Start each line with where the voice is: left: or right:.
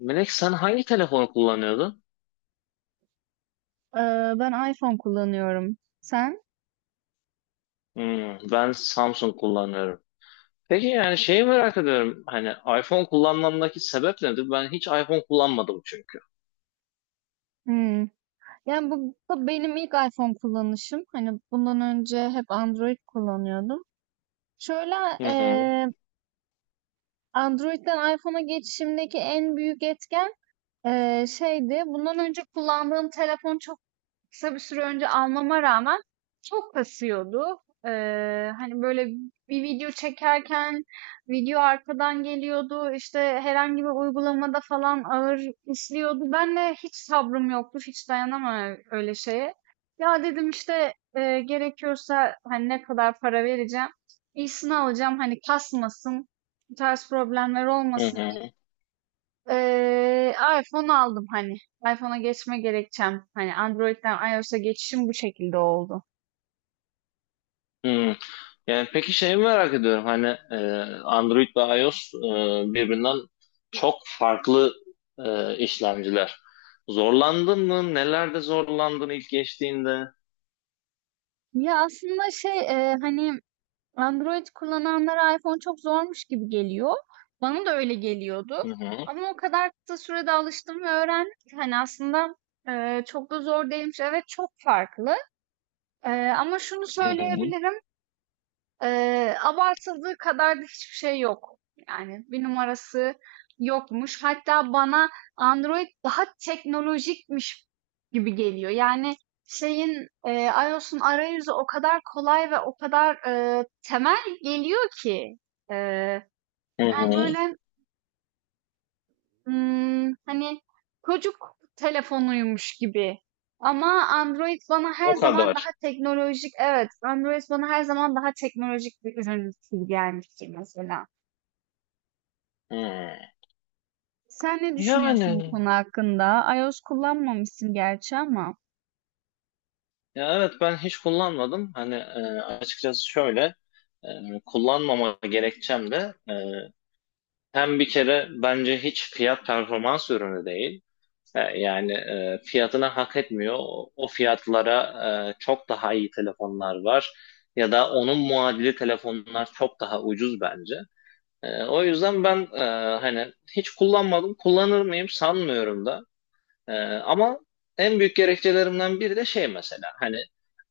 left: Melek, sen hangi telefonu kullanıyordun?
right: Ben iPhone kullanıyorum. Sen?
left: Hmm, ben Samsung kullanıyorum. Peki, yani şeyi merak ediyorum. Hani iPhone kullanmamdaki sebep nedir? Ben hiç iPhone kullanmadım çünkü.
right: Hmm. Yani bu benim ilk iPhone kullanışım. Hani bundan önce hep Android kullanıyordum. Şöyle
left: Hı hı,
right: eee, Android'den iPhone'a geçişimdeki en büyük etken şeydi. Bundan önce kullandığım telefon çok kısa bir süre önce almama rağmen çok kasıyordu. Hani böyle bir video çekerken video arkadan geliyordu. İşte herhangi bir uygulamada falan ağır işliyordu. Ben de hiç sabrım yoktu. Hiç dayanamam öyle şeye. Ya dedim işte gerekiyorsa hani ne kadar para vereceğim. İyisini alacağım. Hani kasmasın. Bu tarz problemler
left: hı
right: olmasın.
left: hı,
right: Eee, iPhone aldım hani. iPhone'a geçme gerekçem. Hani Android'den iOS'a geçişim bu şekilde oldu.
left: hı. Yani peki şeyi merak ediyorum. Hani Android ve iOS birbirinden çok farklı işlemciler. Zorlandın mı? Nelerde zorlandın ilk geçtiğinde?
right: Ya aslında şey hani Android kullananlara iPhone çok zormuş gibi geliyor. Bana da öyle geliyordu.
left: Hı hı,
right: Ama o kadar kısa sürede alıştım ve öğrendim ki hani aslında çok da zor değilmiş. Evet, çok farklı. E, ama şunu
left: hı hı,
right: söyleyebilirim. Abartıldığı kadar da hiçbir şey yok. Yani bir numarası yokmuş. Hatta bana Android daha teknolojikmiş gibi geliyor. Yani şeyin iOS'un arayüzü o kadar kolay ve o kadar temel geliyor ki. Eee,
left: hı
right: yani
left: hı.
right: böyle hani, çocuk telefonuymuş gibi ama Android bana her
left: O
right: zaman
left: kadar.
right: daha teknolojik. Evet, Android bana her zaman daha teknolojik bir ürün gibi gelmiştir mesela.
left: Hı.
right: Sen ne düşünüyorsun bu
left: Yani,
right: konu hakkında? iOS kullanmamışsın gerçi ama.
left: ya evet ben hiç kullanmadım. Hani açıkçası şöyle e, kullanmama gerekçem de hem bir kere bence hiç fiyat performans ürünü değil. Yani fiyatına hak etmiyor. O fiyatlara çok daha iyi telefonlar var. Ya da onun muadili telefonlar çok daha ucuz bence. O yüzden ben hani hiç kullanmadım. Kullanır mıyım sanmıyorum da. Ama en büyük gerekçelerimden biri de şey mesela. Hani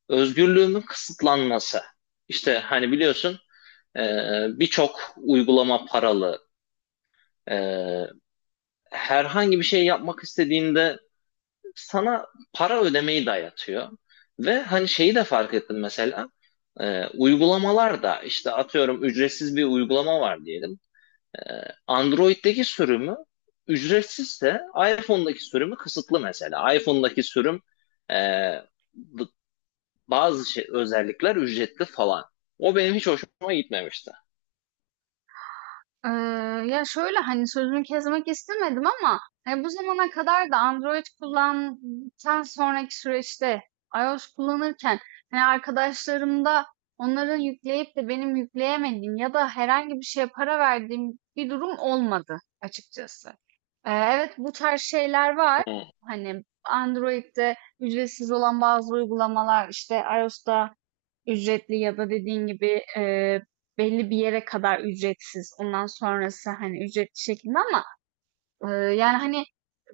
left: özgürlüğümün kısıtlanması. İşte hani biliyorsun e, birçok uygulama paralı. E, herhangi bir şey yapmak istediğinde sana para ödemeyi dayatıyor. Ve hani şeyi de fark ettim mesela. Uygulamalar da işte atıyorum ücretsiz bir uygulama var diyelim. E, Android'deki sürümü ücretsizse iPhone'daki sürümü kısıtlı mesela. iPhone'daki sürüm e, bazı şey, özellikler ücretli falan. O benim hiç hoşuma gitmemişti.
right: Eee, ya, şöyle, hani, sözünü kesmek istemedim ama, hani, bu zamana kadar da Android kullandıktan sonraki süreçte iOS kullanırken, hani, arkadaşlarımda onların yükleyip de benim yükleyemediğim ya da herhangi bir şeye para verdiğim bir durum olmadı açıkçası. Evet, bu tarz şeyler var.
left: Hmm.
right: Hani, Android'de ücretsiz olan bazı uygulamalar, işte, iOS'ta ücretli ya da dediğin gibi belli bir yere kadar ücretsiz. Ondan sonrası hani ücretli şeklinde ama yani hani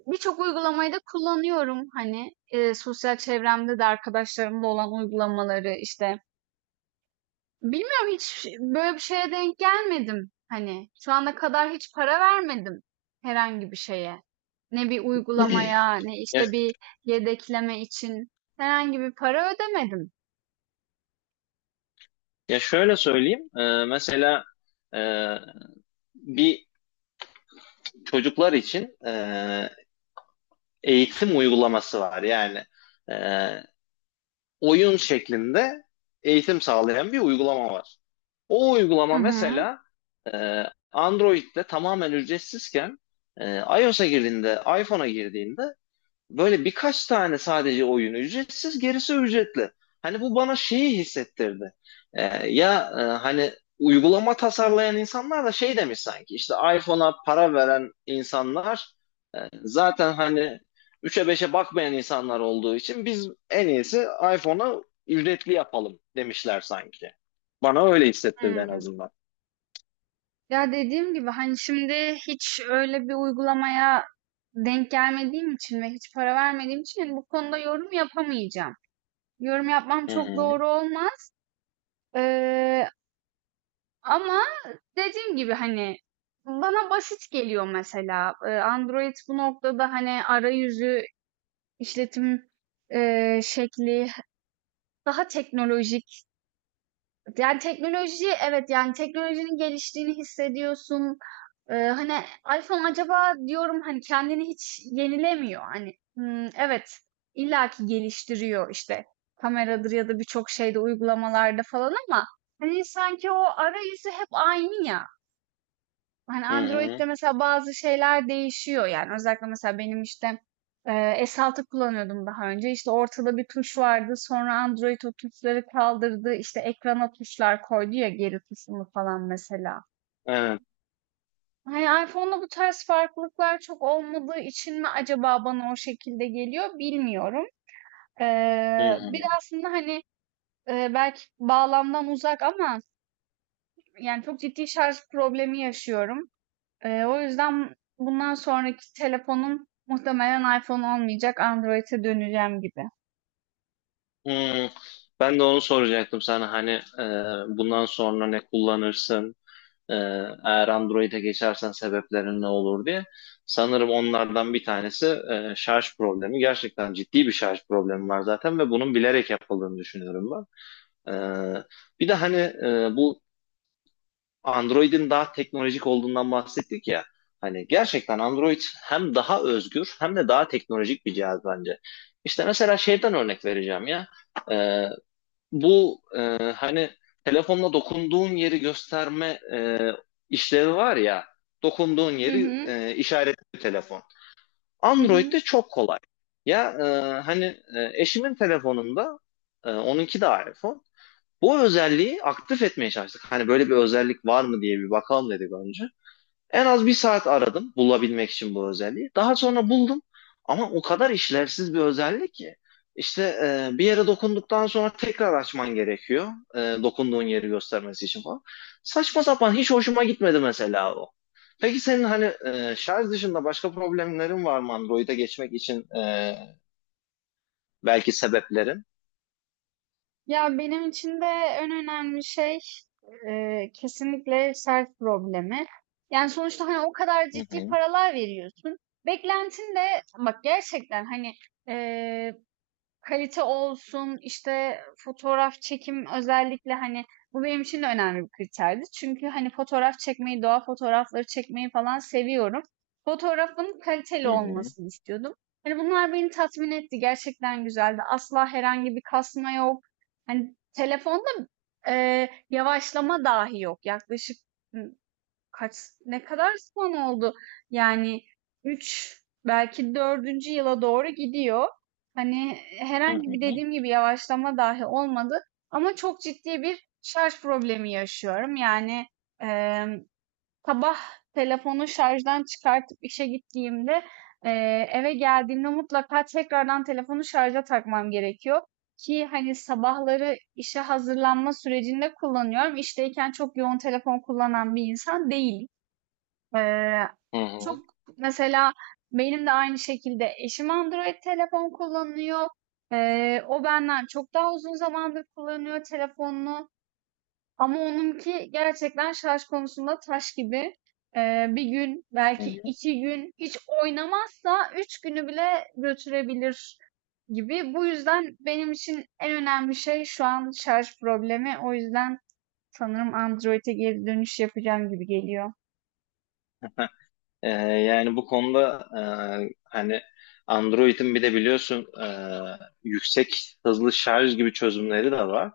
right: birçok uygulamayı da kullanıyorum. Hani sosyal çevremde de arkadaşlarımla olan uygulamaları işte. Bilmiyorum, hiç böyle bir şeye denk gelmedim. Hani şu ana kadar hiç para vermedim herhangi bir şeye. Ne bir uygulamaya, ne
left: Ya,
right: işte bir yedekleme için herhangi bir para ödemedim.
left: ya şöyle söyleyeyim. Mesela e, bir çocuklar için eğitim uygulaması var. Yani e, oyun şeklinde eğitim sağlayan bir uygulama var. O
right: Hı
left: uygulama
right: hı.
left: mesela e, Android'de tamamen ücretsizken iOS'a girdiğinde, iPhone'a girdiğinde böyle birkaç tane sadece oyun ücretsiz, gerisi ücretli. Hani bu bana şeyi hissettirdi. Ya hani uygulama tasarlayan insanlar da şey demiş sanki, işte iPhone'a para veren insanlar e, zaten hani 3'e beşe bakmayan insanlar olduğu için biz en iyisi iPhone'a ücretli yapalım demişler sanki. Bana öyle hissettirdi en
right: Hmm.
left: azından.
right: Ya dediğim gibi hani şimdi hiç öyle bir uygulamaya denk gelmediğim için ve hiç para vermediğim için hani bu konuda yorum yapamayacağım. Yorum yapmam
left: Hı
right: çok
left: hı,
right: doğru olmaz. Ee, ama dediğim gibi hani bana basit geliyor mesela. Android bu noktada hani arayüzü, işletim şekli daha teknolojik. Yani teknoloji, evet, yani teknolojinin geliştiğini hissediyorsun. Hani iPhone acaba diyorum hani kendini hiç yenilemiyor. Hani hmm, evet, illaki geliştiriyor işte kameradır ya da birçok şeyde uygulamalarda falan ama hani sanki o arayüzü hep aynı ya. Hani
left: hı hı,
right: Android'de mesela bazı şeyler değişiyor, yani özellikle mesela benim işte e, S6 kullanıyordum daha önce, işte ortada bir tuş vardı, sonra Android o tuşları kaldırdı, işte ekrana tuşlar koydu ya, geri tuşunu falan mesela.
left: evet,
right: Hani iPhone'da bu tarz farklılıklar çok olmadığı için mi acaba bana o şekilde geliyor bilmiyorum.
left: hı hı.
right: Bir de aslında hani belki bağlamdan uzak ama yani çok ciddi şarj problemi yaşıyorum. O yüzden bundan sonraki telefonum muhtemelen iPhone olmayacak, Android'e döneceğim gibi.
left: Hmm, ben de onu soracaktım sana, hani e, bundan sonra ne kullanırsın, e, eğer Android'e geçersen sebeplerin ne olur diye. Sanırım onlardan bir tanesi şarj problemi. Gerçekten ciddi bir şarj problemi var zaten ve bunun bilerek yapıldığını düşünüyorum ben. E, bir de hani bu Android'in daha teknolojik olduğundan bahsettik ya. Hani gerçekten Android hem daha özgür hem de daha teknolojik bir cihaz bence. İşte mesela şeyden örnek vereceğim ya. E, bu hani telefonla dokunduğun yeri gösterme e, işlevi var ya, dokunduğun
right: Hı
left: yeri
right: hı,
left: işaretli telefon.
right: hı
left: Android'de
right: hı.
left: çok kolay. Ya hani eşimin telefonunda onunki de iPhone. Bu özelliği aktif etmeye çalıştık. Hani böyle bir özellik var mı diye bir bakalım dedik önce. En az bir saat aradım bulabilmek için bu özelliği. Daha sonra buldum ama o kadar işlevsiz bir özellik ki. İşte bir yere dokunduktan sonra tekrar açman gerekiyor. Dokunduğun yeri göstermesi için falan. Saçma sapan, hiç hoşuma gitmedi mesela o. Peki senin, hani şarj dışında başka problemlerin var mı Android'e geçmek için, belki sebeplerin?
right: Ya benim için de en önemli şey kesinlikle self problemi. Yani sonuçta hani o kadar
left: Hı
right: ciddi
left: hı,
right: paralar veriyorsun. Beklentin de bak gerçekten hani eee kalite olsun, işte, fotoğraf çekim özellikle, hani, bu benim için de önemli bir kriterdi. Çünkü, hani, fotoğraf çekmeyi, doğa fotoğrafları çekmeyi falan seviyorum. Fotoğrafın kaliteli
left: hı hı,
right: olmasını istiyordum. Hani, bunlar beni tatmin etti. Gerçekten güzeldi. Asla herhangi bir kasma yok. Hani, telefonda, yavaşlama dahi yok. Yaklaşık, Kaç ne kadar sene oldu? Yani üç, belki dördüncü yıla doğru gidiyor. Hani
left: hı
right: herhangi
left: hı,
right: bir dediğim gibi yavaşlama dahi olmadı, ama çok ciddi bir şarj problemi yaşıyorum. Yani em, sabah telefonu şarjdan çıkartıp işe gittiğimde e, eve geldiğimde mutlaka tekrardan telefonu şarja takmam gerekiyor ki hani sabahları işe hazırlanma sürecinde kullanıyorum. İşteyken çok yoğun telefon kullanan bir insan değilim. Eee,
left: hı
right: çok
left: hı,
right: mesela benim de aynı şekilde eşim Android telefon kullanıyor. O benden çok daha uzun zamandır kullanıyor telefonunu. Ama onunki gerçekten şarj konusunda taş gibi. Bir gün
left: hı
right: belki
left: hı.
right: iki gün hiç oynamazsa üç günü bile götürebilir gibi. Bu yüzden benim için en önemli şey şu an şarj problemi. O yüzden sanırım Android'e geri dönüş yapacağım gibi geliyor.
left: Yani bu konuda hani Android'in bir de biliyorsun yüksek hızlı şarj gibi çözümleri de var.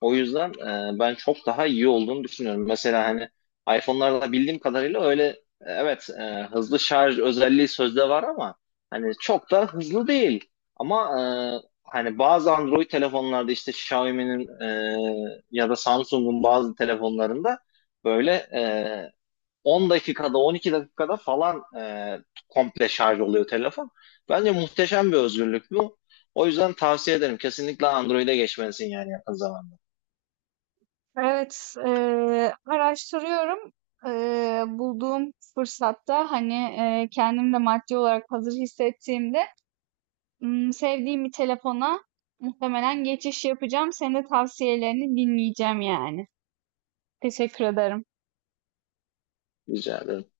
left: O yüzden ben çok daha iyi olduğunu düşünüyorum. Mesela hani iPhone'larda bildiğim kadarıyla öyle evet, hızlı şarj özelliği sözde var ama hani çok da hızlı değil. Ama hani bazı Android telefonlarda işte Xiaomi'nin ya da Samsung'un bazı telefonlarında böyle 10 dakikada 12 dakikada falan komple şarj oluyor telefon. Bence muhteşem bir özgürlük bu. O yüzden tavsiye ederim. Kesinlikle Android'e geçmelisin yani, yakın zamanda.
right: Evet, araştırıyorum. Bulduğum fırsatta hani kendim de maddi olarak hazır hissettiğimde sevdiğim bir telefona muhtemelen geçiş yapacağım. Senin de tavsiyelerini dinleyeceğim yani. Teşekkür ederim.
left: Rica ederim.